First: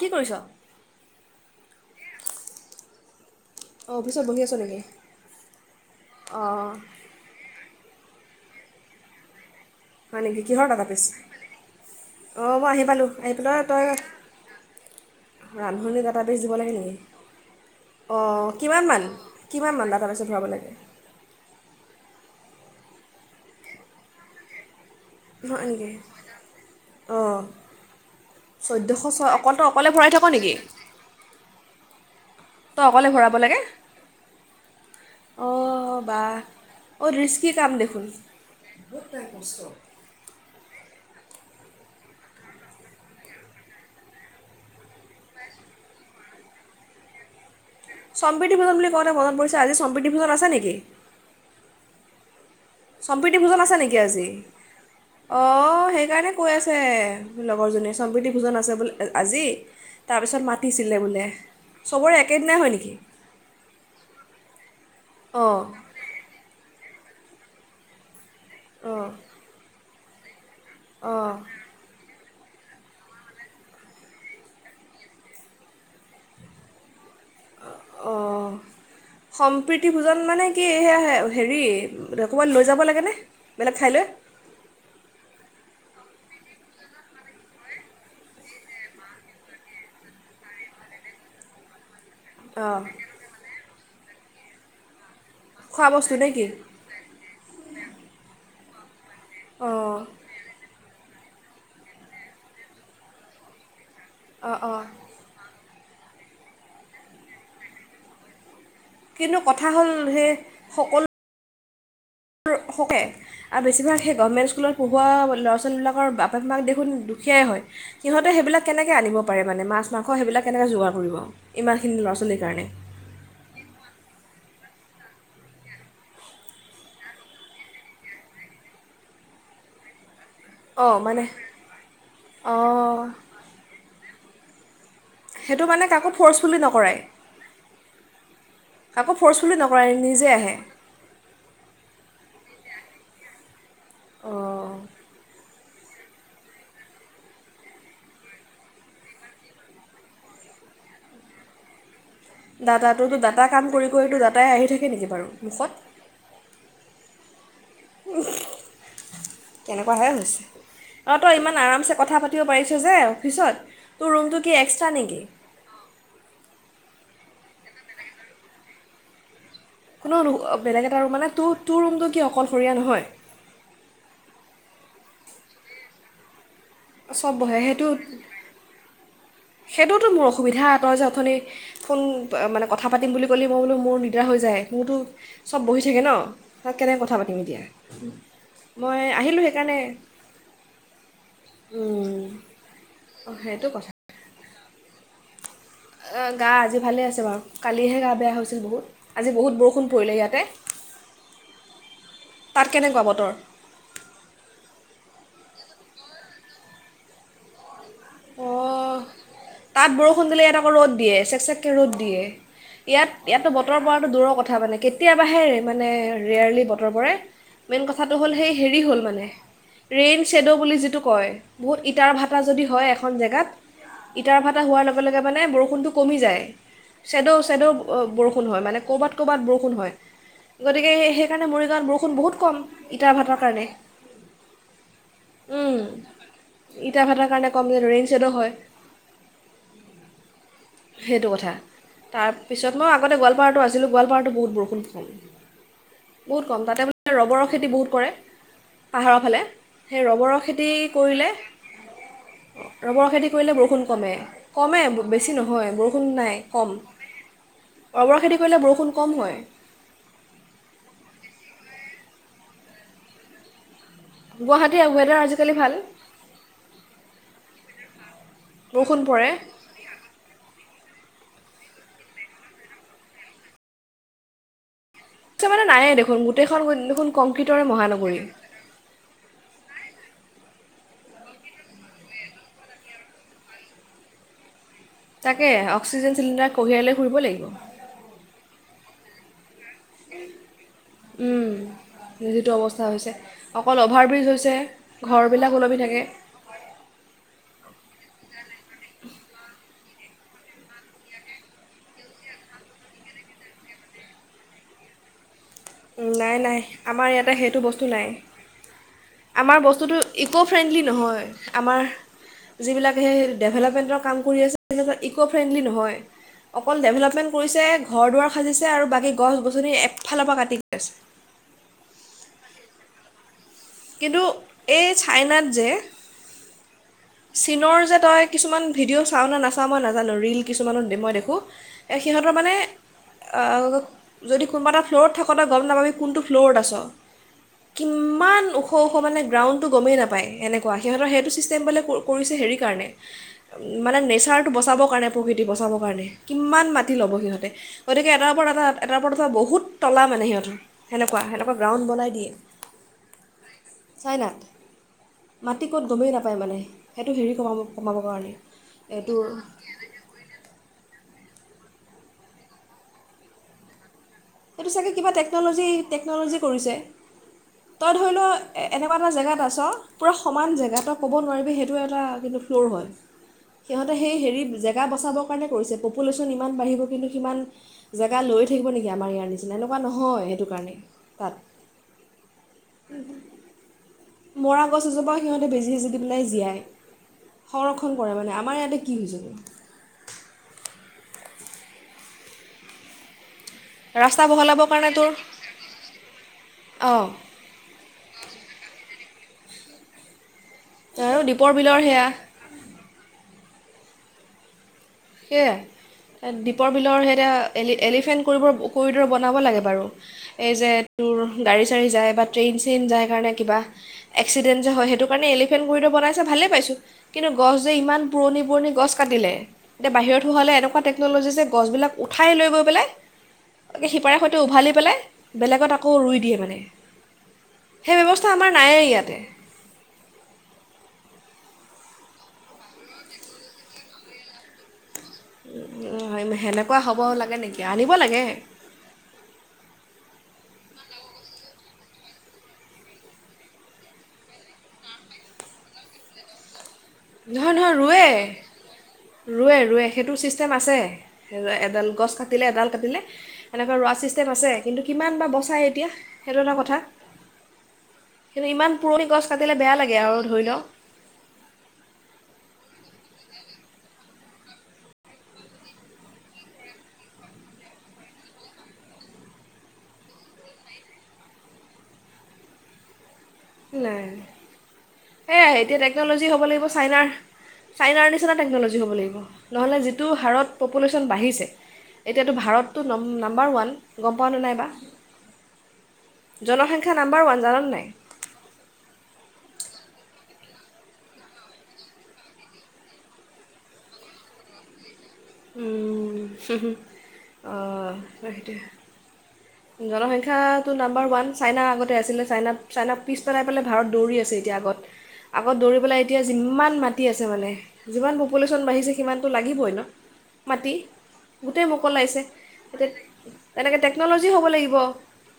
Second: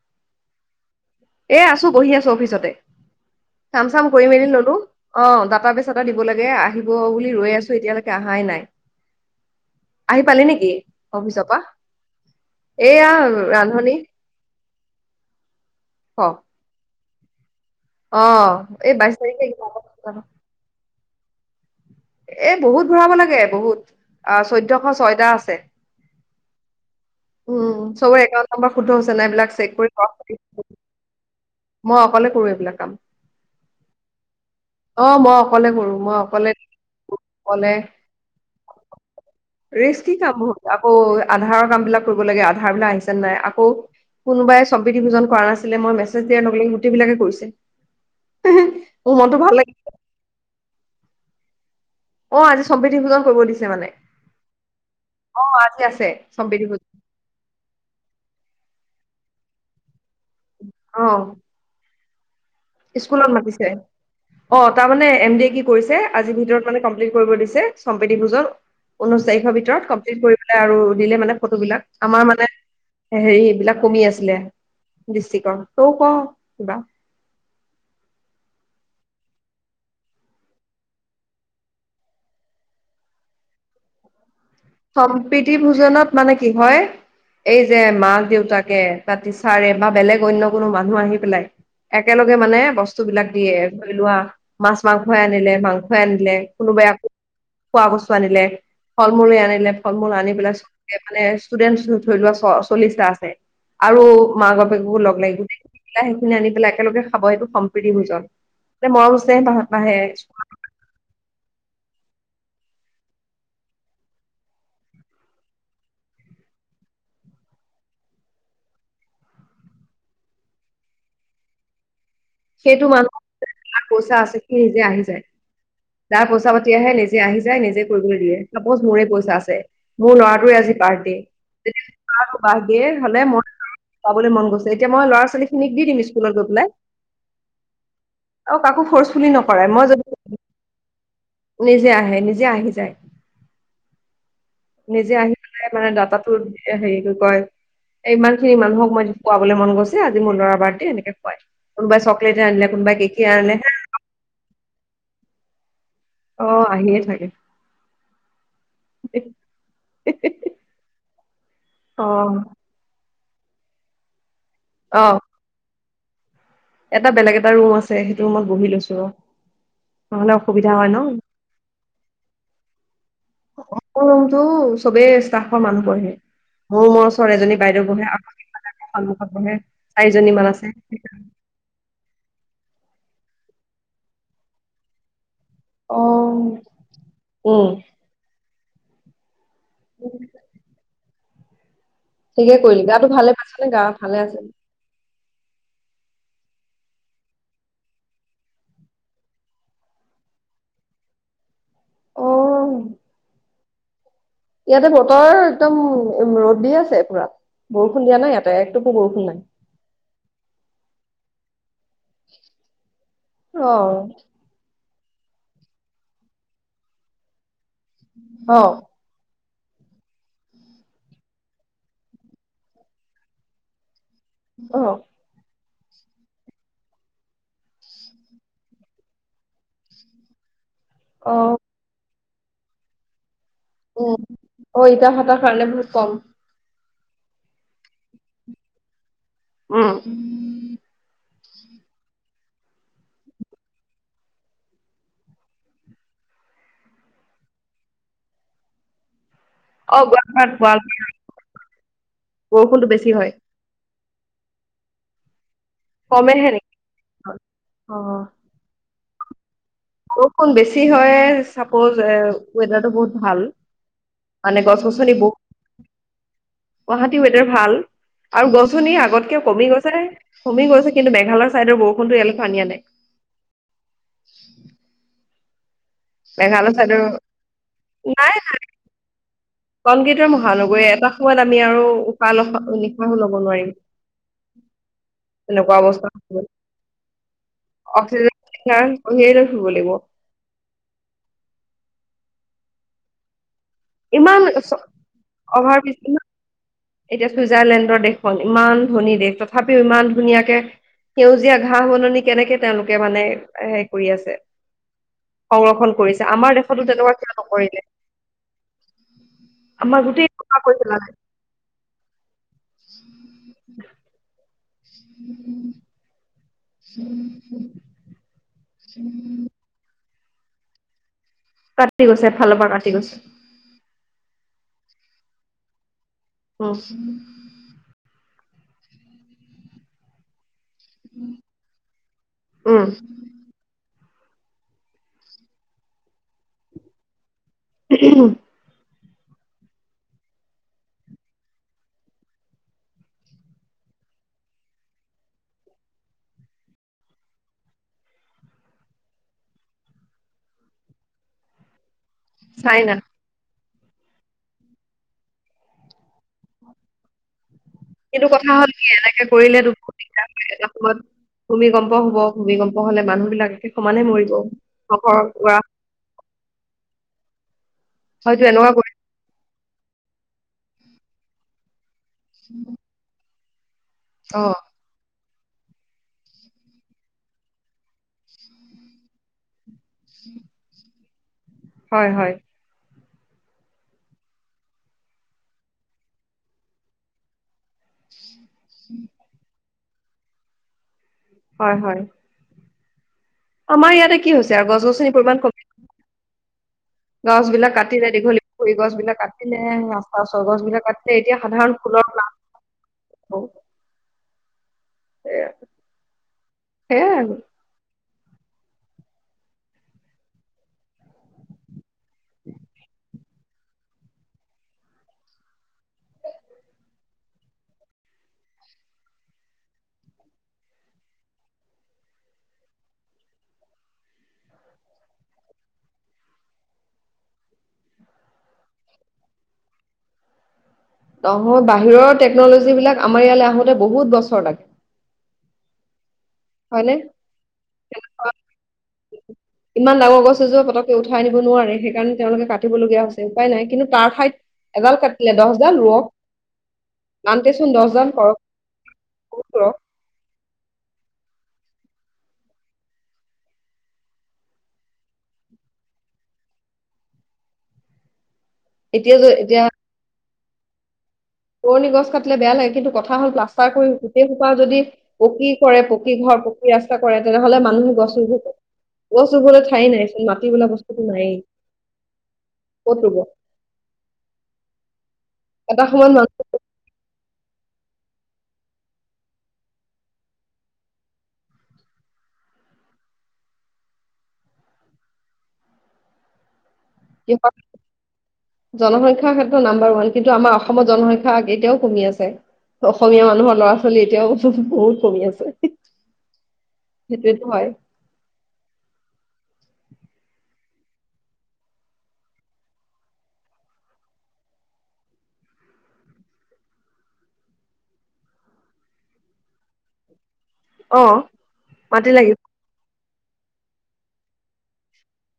কি কৰিছ? এ আছো বহি আছো অফিচতে কাম অঁ চাম অফিচত কৰি বহি মেলি আছ ললো। নেকি? অ, দাটা বেচ এটা দিব লাগে অঁ আহিব বুলি ৰৈ আছো এতিয়ালৈ আহাই নাই আহি হয় নেকি! পালি কিহৰ ডাটা বেচ? আহি পালে অফিচৰ নেকি? পৰা অ, মই আহি পালোঁ এয়া আহি পালোঁ অ-তই ৰান্ধনী ৰান্ধনী ক ডাটা বেছ দিব লাগে নেকি? অ', কিমান এই মান! বাইশ তাৰিখে কিবা কিমান মান এটা ডাটা বেছত ভৰাব লাগে? এ বহুত ভৰাব লাগে বহুত অ-চৈধ্য ছয়টা আছে, হয় নেকি? অঁ উম, ছবৰে একাওন্ট নম্মৰ শুদ্ধ চৈধ্যশ হৈছে নে নাই ছয় এইবিলাক অকল তই চেক অকলে ভৰাই থাক নেকি? কৰি মই অকলে কৰো এইবিলাক তই কাম অকলে ভৰাব লাগে? অ মই অকলে কৰো অ', মই বা অকলে অ, ৰিস্কি কাম অকলে দেখোন! ৰিস্কি কাম আকৌ আধাৰৰ কাম বিলাক কৰিব লাগে, আধাৰ বিলাক আহিছে নে নাই আকৌ কোনোবাই শব্দিভিজনকৰা নাছিলে, মই মেছেজ দিয়াৰ লগে লগে গোটই বিলাকে কৰিছে। সম্পিডিভিজন বুলি কওঁতে মোৰ মনত মনটো ভাল পৰিছে লাগে আজি সম্পিডিভিজন আছে নেকি? অ, আযি সম্পিডিভোজন আছে নেকি আজি? আজি অ', আছে সেইকাৰণে কৈ আছে সম্প্ৰীতিভোজন মোৰ লগৰজনী সম্পিডিভোজন আছে আ-আজি তাৰপিছত মাতিছিলে অ বোলে। চবৰে এক স্কুলত মাতিছে অ, তাৰ মানে এম ড এ কি অ' কৰিছে আজিৰ ভিতৰত মানে কমপ্লিট কৰিব দিছে সম্পিডি ভোজন অ' ঊনৈশ তাৰিখৰ ভিতৰত ক কৰি আৰু দিলে অ' মানে ফটো বিলাক আমাৰ মানে হেৰি এইবিলাক কমি আছিলে দৃষ্টিকৰ সৰু সৰু কিবা অঁ সম্প্ৰীতি ভোজন মানে কি সেয়া হেৰি অকবমান লৈ যাব লাগেনে বেলেগ ঠাইলৈ সম্প্ৰীতি ভোজনত মানে কি হয় এই যে মাক দেউতাকে বা তিচাৰে বা বেলেগ অনন্য কোনো মানুহ আহি পেলাই একেলগে মানে অ' বস্তু বিলাক দিয়ে লোৱা মাছ মাছ মাংই আনিলে খোৱা মাংসই বস্তু নে আনিলে কি? কোনোবাইো খোৱা বস্তু আনিলে ফল মূল আনে ফল অ' মল আনি পেলাই চ [unintelligible] মানে ষ্টুডেন্ট থৰি লোৱা চ চল্লিশটা আছে আৰু মা অ' অ' বাপেককো লগ লাগিব দে সা সেইখিনি আনি পেলাই একেলগে খাব সেইটো সম্প্ৰীতি ভজনল [unintelligible] মইজ কিন্তু কথা পাহত হ'ল পাহে [unintelligible] শকে আৰু বেছিভাগ সেই গভমেণ্ট স্কুলত পঢ়োৱা ল'ৰা ছোৱালীবিলাকৰ বাপেক মাক দেখোন দুখীয়াই হয় সিহঁতে সেইবিলাক কেনেকৈ আনিব পাৰে মানে মাছ মাংস সেইবিলাক কেনেকৈ যোগাৰ কৰিব ইমানখিনি ল'ৰা ছোৱাল [unintelligible] সেইটো মানুহৰ পইচা আছে নিজে আহি যায় যাৰ পইচা পাতি আহে নিজে আহি যায় নিজে কৰিবলৈ দিয়ে চাপ'জ মোৰে পইচা আছে মোৰ ল'ৰা [unintelligible] জি পাৰ অঁ মানে দিয়ে অঁ হলে মই পাবলৈ মন গৈছে এতিয়া মই ল'ৰা সেইটো ছোৱালীখিনিক মানে দিম কাকো স্কুলত গৈ ফ'ৰ্চফুলি পেলাই নকৰাই অ কাকো ফৰ্চফুলি নকই নকৰাই মই নিজে যদি আহে নিজে আহে নি যে আহি যায় অঁ নিজে আহি মানে দাদাহতো হেৰি কি কয় এ ইমান খিনি মানুহক মই খুৱাবলৈ মন গৈছে আজি মোৰ লৰা বাৰ্থডে এনেকে খুৱাই কোনোবাই চ [unintelligible] দাদাতটোো দা কাম কৰি কৰিতটো দাতাই আহি থাকে [unintelligible] সেই নেকি বাৰু মিছত অ আহিয়ে থাকে কেনেকুৱাহে হৈছে অ তই ইমান আৰামছে অ কথা পাতিব পাৰিছ যে [unintelligible] পিছত তোৰ ৰুমটোত কি এক্সট্ৰা অ নেকি এটা বেলেগ এটা ৰুম আছে সেইটো ৰুমত বহি লৈছো ৰ কোনো নহলে অসুবিধা বেলেগ হয় এটা ন ৰুম মানে তোৰ টোৰ ৰুমটো কি অকলশৰীয়া নহয় চবেই ষ্টাফৰ মানুহ পহে [unintelligible] মোৰ মোৰ চব ছোৱালী এজনী বহে বাইদে সেইটো বহে আকৌন্ [unintelligible] সেইটোতো মোৰ অসুবিধা তই যে অথনি ফোন কথা পাতিম বুলি ক'লে মই বোলো মোৰ মিটাৰ হৈ যায় মোৰতো চব বহি অ থাকে ন তাত কেনেকৈ কথা পাতিম এতিয়া উম, মই আহিলোহে একাৰণে ঠিকে কৰিলো গাতো অঁ ভালে পাইছ সেইটো নে কথা গাৱত ভালে আছিল [unintelligible] গা আজি ভালে আছে বাৰু কালিহে গা বেয়া হৈছিল বহুত আজি বহুত বৰষুণ পৰিলে ইয়াতে [unintelligible] তাত অ', কেনেকুৱা বতৰ? ইয়াতে বতৰ একদম ৰ'দ দি আছে পুৰা বৰষুণ দিয়া নাই ইয়াতে একটুপো অ', বৰষুণ নাই। তাত বৰষুণ দিলে ইয়াত আকৌ ৰদ দিয়ে ৰ'দ দিয়ে ইয়াত ইয়াতো বতৰ অ', পৰাটো দূৰৰ কথা মানে কেতিয়াবাহে মানে ৰেয়াৰলি বতৰ পৰে মেইন কথাটো হ'ল সেই অ', হেৰি হ'ল মানে ৰেইন শ্বেড' বুলি যিটো কয় বহুত ইটাৰ ভাটা যদি হয় এখন জেগাত ইটাৰ ভাটা হোৱাৰ অ', লগে লগে মানে বৰষুণটো কমি যায় শ্বেডো শ্বেডো বৰষুণ হয় মানে ক'ৰবাত ক'ৰবাত বৰষুণ হয়। গতিকে সেইকাৰনে অ', মৰিগাঁৱত বৰষুণ বহুত কম ইটা ভাটাৰ কাৰণে উম অ ইটা ভাটাৰ কাৰণে উম, বহুত কম ইটা ভাতাৰ কাৰণে কম যে ৰেইন ছেদো হয় উম সেইটো কথা। তাৰপিছত মই আগতে গোৱালপাৰাটো আছিলোঁ গোৱালপাৰাটো বহুত বৰষুণ ক'ম। বহুত কম তাতে মানে ৰবৰৰ খেতি বহুত কৰে পাহাৰৰ ফালে সেই অ', ৰবৰ গোৱালপাৰাত খেতি গোৱালপাৰাত কৰিলে বৰষুণটো ৰবৰ বেছি খেতি হয়। কৰিলে বৰষুণ কমে কমে বেছি নহ হয় বৰষুণ নাই কমেহে নেকি? কম ৰবৰ অ'। খেতি কৰিলে বৰষুণ কম হয় বৰষুণ বেছি হয় চাপজ ৱেডাৰটো বহুত ভাল মানে গছ গুৱাহাটীৰ গছনি ৱেডাৰ আজিকালি ভাল বহুত গুৱাহাটী ৱেডাৰ ভাল আৰু গছনি বৰষুণ পৰে আগতকে কমি গৈছে কমি গৈছে কিন্তু মেঘালয়ৰ ছাইদৰ বৰষুণতো অলপ পানিয়া নাই নায়ে। খন গোটেইখন চাইডৰ দেখোন কংক্ৰটৰে মহানগৰী মহানগৰ এটা সময়ত আমি আৰু উশাহ নিশাহো লব নোৱাৰিম তাকে তেনেকুৱা অৱস্থা অক্সিজেন হ'ব। চিলিণ্ডাৰ কঢ়িয়াই লৈ ফুৰিব লাগিব। অ হ দিব লাগিব উম যিটো অৱস্থা হৈছে। অকল অভাৰ ব্ৰিজ ইমান হৈছে ঘৰবিলাক অভাৰ ওলমি ব্ৰিজ থাকে ইমান এতিয়া চুইজাৰলেণ্ডৰ দেশখন ইমান ধনী দেশ তথাপিও ইমান ধুনীয়াকে সেউজীয়া ঘাঁহ বননি কেনেকে তেওঁলোকে মানে হে কৰি আছে সংৰক্ষণ কৰিছে নাই আমাৰ নাই দেশতো আমাৰ তেনেকুৱা কিয় ইয়াতে সেইটো নকৰিলে বস্তু নাই আমাৰ বস্তুটো গোটেই ইক' চাফা কৰি ফ্ৰেণ্ডলি পেলালে নহয় আমাৰ যিবিলাক সেই ডেভেলপমেণ্টৰ কাম কৰি আছে। তেনেকুৱা ইক' ফ্ৰেণ্ডলি নহয়। অকল ডেভেলপমেণ্ট কৰিছে ঘৰ দুৱাৰ সাজিছে। আৰু বাকী গছ গছনি ফালৰ পৰা কাটি ছে। কাটি গৈছে এফালৰ পৰা কাটি গৈছে। কিন্তু এই চাইনাত যে উম চীনৰ যে তই কিছুমান ভিডিঅ' তই চাওঁ নাচাও মই নাজানো ৰিল কিছুমানত মই দেখোঁ সিহঁতৰ মানে উম যদি কোনোবা এটা ফ্ল'ৰত থাকোঁতে গম নাপাবি কোনটো ফ্ল'ৰত আছ। কিমান ওখ মানে গ্ৰাউণ্ডটো গমেই নাপায় এনেকুৱা সিহঁতৰ সেইটো ছিষ্টেম বোলে কৰিছে হেৰি কাৰণে মানে নেচাৰটো বচাবৰ কাৰণে প্ৰকৃতি বচাবৰ কাৰণে কিমান মাটি ল'ব সিহঁতে গতিকে এটাৰ ওপৰত এটা এটাৰ ওপৰত এটা বহুত তলা মানে সিহঁতৰ সেনেকুৱা সেনেকুৱা গ্ৰাউণ্ড বনাই দিয়ে। চাইনা চাইনাত মাটি ক'ত গমেই নাপায় মানে সেইটো হেৰি কমা মোক কিন্তু কথা হ'ল কি এনেকে কৰিলে এটা সময়ত ভূমিকম্প হব ভূমিকম্প হলে মানুহবিলাক একে সমানে মৰিব। এইটো চাগে কিবা নগৰৰ পৰা টেকন'লজি টেকন'লজি কৰিছে তই ধৰি লও হয়তো কৰি এনেকুৱা এটা জেগাত আছ। পুৰা সমান জেগা ত কব নোৱাৰিবি সেইটো কিন্তু ফ্ল'ৰ হয়। সিহঁতে সেই হেৰি অ জেগা বচাব। কাৰণে কৰিছে পপুলেশ্যন ইমান বাঢ়িব কিন্তু সিমান জেগা লৈ থাকিব নেকি আমাৰ ইয়াত নি কোৱা নহয় সেইটো কাৰণে। পাত হয় হয়। মৰা গছ এজোপাও সিহঁতে বেজি সিজি পেলাই জীয়াই সংৰক্ষণ কৰে মানে। আমাৰ ইয়াতে কি হৈছে? হয় হয়। আমাৰ ইয়াতে ৰাস্তা কি হৈছে বহলাবৰ আৰু গছ কাৰণে তোৰ গছনি পৰিমাণ কমি অঁ গছ বিলাক কাটি যায় দীঘলিপুখুৰী গছ বিলাক কাতিলেহে ৰাস্তাৰ গছ বিলাক কাটছে আৰু এতিয়া দীপৰ সাধাৰণ বিলৰ সেয়া ফুলৰ নাম অ সেয়াই দ্বীপৰ বিলৰ সেয়াই সেইতা আৰু এল এলিফেণ্ট কৰিব কৰি দৰ বনাব লাগে বাৰু এই যে তোৰ গাড়ী চাড়ী যায়। বা টেইন চেইন যায় কাৰণে কিবা এক্সিডেণ্ট যে হয় সেইটো কাৰণে এলিফেণ্ট গুৰিটো বনাইছে ভালেই পাইছোঁ। কিন্তু গছ যে ইমান পুৰণি পুৰণি গছ কাটিলে, এতিয়া বাহিৰত হোৱা হ'লে এনেকুৱা টেকন'লজি যে গছবিলাক উঠাই লৈ গৈ পেলাই শিপাৰে সৈতে উভালি পেলাই বেলেগত আকৌ ৰুই দিয়ে মানে সেই ব্যৱস্থা আমাৰ নায়েই ইয়াতে নহয় বাহিৰৰ টেকনলজী বিলাক আমাৰ ইয়ালৈ আহোতে বহুত বছৰ লাগে। উ উ হয় মই হয়নে ইমান ডাঙৰ গছ এজোপা। কৈ উঠাই আনিব নোৱাৰে সেইকাৰণে তেওঁলোকে কাটিবলগীয়া হৈছে উপায় নাই। কিন্তু তাৰ ঠাইত এডাল কাটিলে দহডাল ৰোৱক নহয় নহয় ৰুৱে। বহুত ৰুৱে, কৰক ৰুৱে সেইটো ছিষ্টেম আছে। এডাল গছ কাটিলে এডাল কাটিলে এনেকুৱা ৰোৱা ছিষ্টেম আছে কিন্তু কিমান বা বচাই এতিয়া সেইটো এটা কথা। কিন্তু ইমান পুৰণি এতিয়া গছ য কাটিলে এতিয়া বেয়া লাগে আৰু। ধৰি লওক পুৰণি গছ কাটিলে বেয়া লাগে, কিন্তু কথা হ'ল প্লাষ্টাৰ কৰি গোটেই সোপা যদি পকী কৰে পকী ঘৰ পকী ৰাস্তা কৰে তেনেহলে মানুহ গছ ৰুব ক'ত? গছ ৰুবলৈ ঠাই নাইচোন মাটি বোলা বস্তুটো নায়েই। ক'ত ৰুব? নাই। সেয়া এতিয়া এটা সময়ত টেকনলজি হ'ব মানুহ লাগিব চাইনাৰ। চাইনাৰ নিচিনা টেকন'লজি হ'ব লাগিব। নহ'লে যিটো হাৰত পপুলেশ্যন বাঢ়িছে, এতিয়াতো ভাৰতটো নাম্বাৰ ওৱান গম পাও নে নাই। জনসংখ- জনসংখ্যা নাম্বাৰ ওৱান জানানে নাই? জনসংখ্যাৰ ক্ষেত্ৰত নাম্বাৰ ওৱান। কিন্তু আমাৰ অসমত জনসংখ্যা এতিয়াও কমি আছে অসমীয়া মানুহৰ ল'ৰা ছোৱালী এতিয়াও বহুত। কমি আছে উম সেইটোৱেতো আ হয়। সেইটোৱে টো নাম্বাৰ ওৱান চাইনা আগতে আছিলে চাইনাত চাইনাক পিছ পেলাই পেলাই ভাৰত দৌৰি আছে এতিয়া আগত। আগত দৌৰি পেলাই এতিয়া যিমান মাটি আছে মানে যিমান পপুলেশ্যন বাঢ়িছে সিমানতটো লাগিবই ন। মাটি অ গোটেই মাটি মোকলাইছে লাগিব এতিয়া তেনেকে টেকনলজ জি হ'ব লাগিব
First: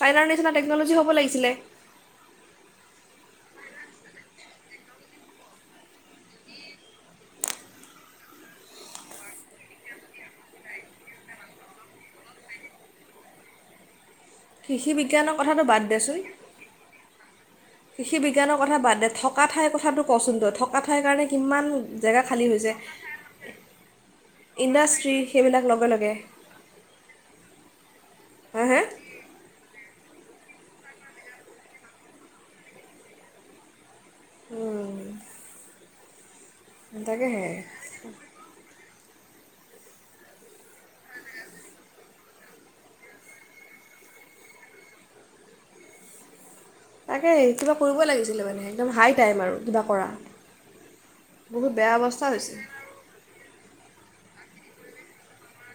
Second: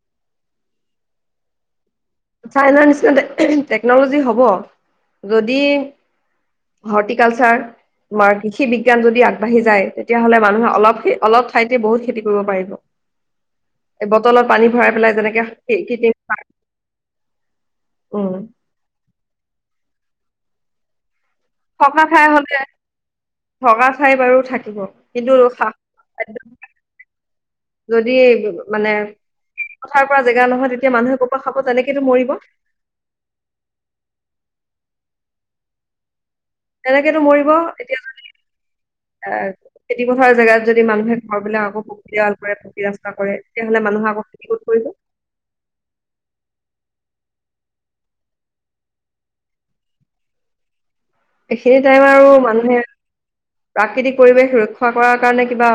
চাইনাৰ নিচিনা টেকনলজি হ'ব লাগিছিলে। চাইনাৰ নিচিনা টেকনলজি হ'ব। যদি? হৰ্টিকালচাৰ, তোমাৰ কৃষি বিজ্ঞান যদি আগবাঢ়ি যায়, তেতিয়াহ'লে মানুহে অলপ অলপ ঠাইতে বহুত খেতি কৰিব পাৰিব। এই বটলত পানী ভৰাই কৃষি পেলাই বিজ্ঞানৰ কথাটো বাদ যেনেকে দেচোন, কৃষি উম বিজ্ঞানৰ কথা বাদ দে, থকা ঠাইৰ কথাটো পচন্দ থকা ঠাই কাৰণে কিমান থকা, জেগা ঠাই খালী হলে হৈছে থকা ঠাই বাৰু থাকিব। ইণ্ডাষ্ট্ৰী কিন্তু সেইবিলাক লগে লগে খাদ্য যদি হা হা মানে? পথাৰ পৰা জেগা নহয়, তেতিয়া মানুহে ক'ৰ পৰা খাব তেনেকেতো মৰিব। অ। তেনেকেতো মৰিব এতিয়া যদি। এ, খেতি পথাৰ জেগাত যদি মানুহে ঘৰবিলাক আকৌ পকী দেৱাল কৰে, পকী ৰাস্তা কৰে, তেতিয়াহলে মানুহে আকৌ খেতি ক'ত কৰিব। তাকে কিবা কৰিবই লাগিছিলে মানে, একদম হাই টাইম আৰু কিবা কৰা। বহুত এইখিনি বেয়া টাইম অৱস্থা আৰু হৈছে মানুহে প্ৰাকৃতিক পৰিৱেশ ৰক্ষা কৰাৰ কাৰণে কিবা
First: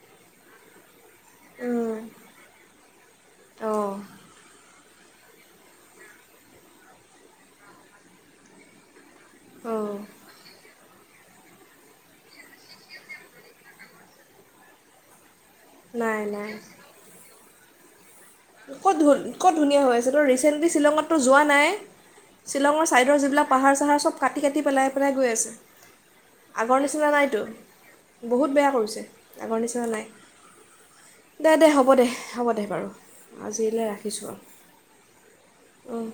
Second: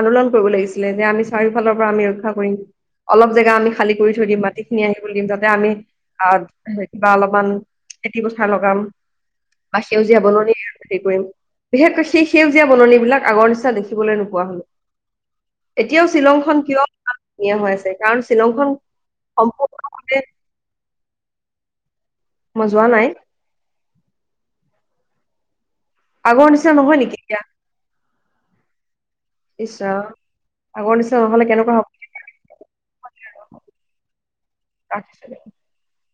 আন্দোলন কৰিব লাগিছিলে। যে আমি? চাৰিওফালৰ পৰা উম, আমি ৰক্ষা কৰিম। অলপ জেগা আমি অঁ খালি কৰি থৈ দিম মাটি। খিনি আহিব দিম, যাতে আমি আহ, কিবা অলপমান খেতি পথাৰ লগাম। বা অঁ সেউজীয়া বননি আৰু কৰিম। বিশেষকৈ সেই সেউজীয়া বননি বিলাক আগৰ নিচিনা দেখিবলৈ নোপোৱা হলো। এতিয়াও নাই শ্বিলং নাই খন, কিয়? নিয়ম হৈ আছে। কাৰণ শ্বিলংখন ক'ত ধু ক'ত ধুনীয়া হৈ আছে সম্পূৰ্ণভাৱে তই ৰিচেন্টলি শ্বিলংতো যোৱা নাই। মই যোৱা শ্বিলংৰ নাই ছাইডৰ যিবিলাক পাহাৰ চাহাৰ চব চব কাটি-কাটি পেলাই, পেলাই গৈ আছে। আগৰ নিচিনা নহয় নেকি, এতিয়া। বহুত বেয়া কৰিছে। আগৰ ইচ নিচিনা নাই ৰাম আগৰ নিচিনা নহ'লে দে, দে কেনেকুৱা হ'ব দে হ'ব দে বাৰু। আজিলৈ ৰাখিছোঁ, হ'ব আৰু অঁ।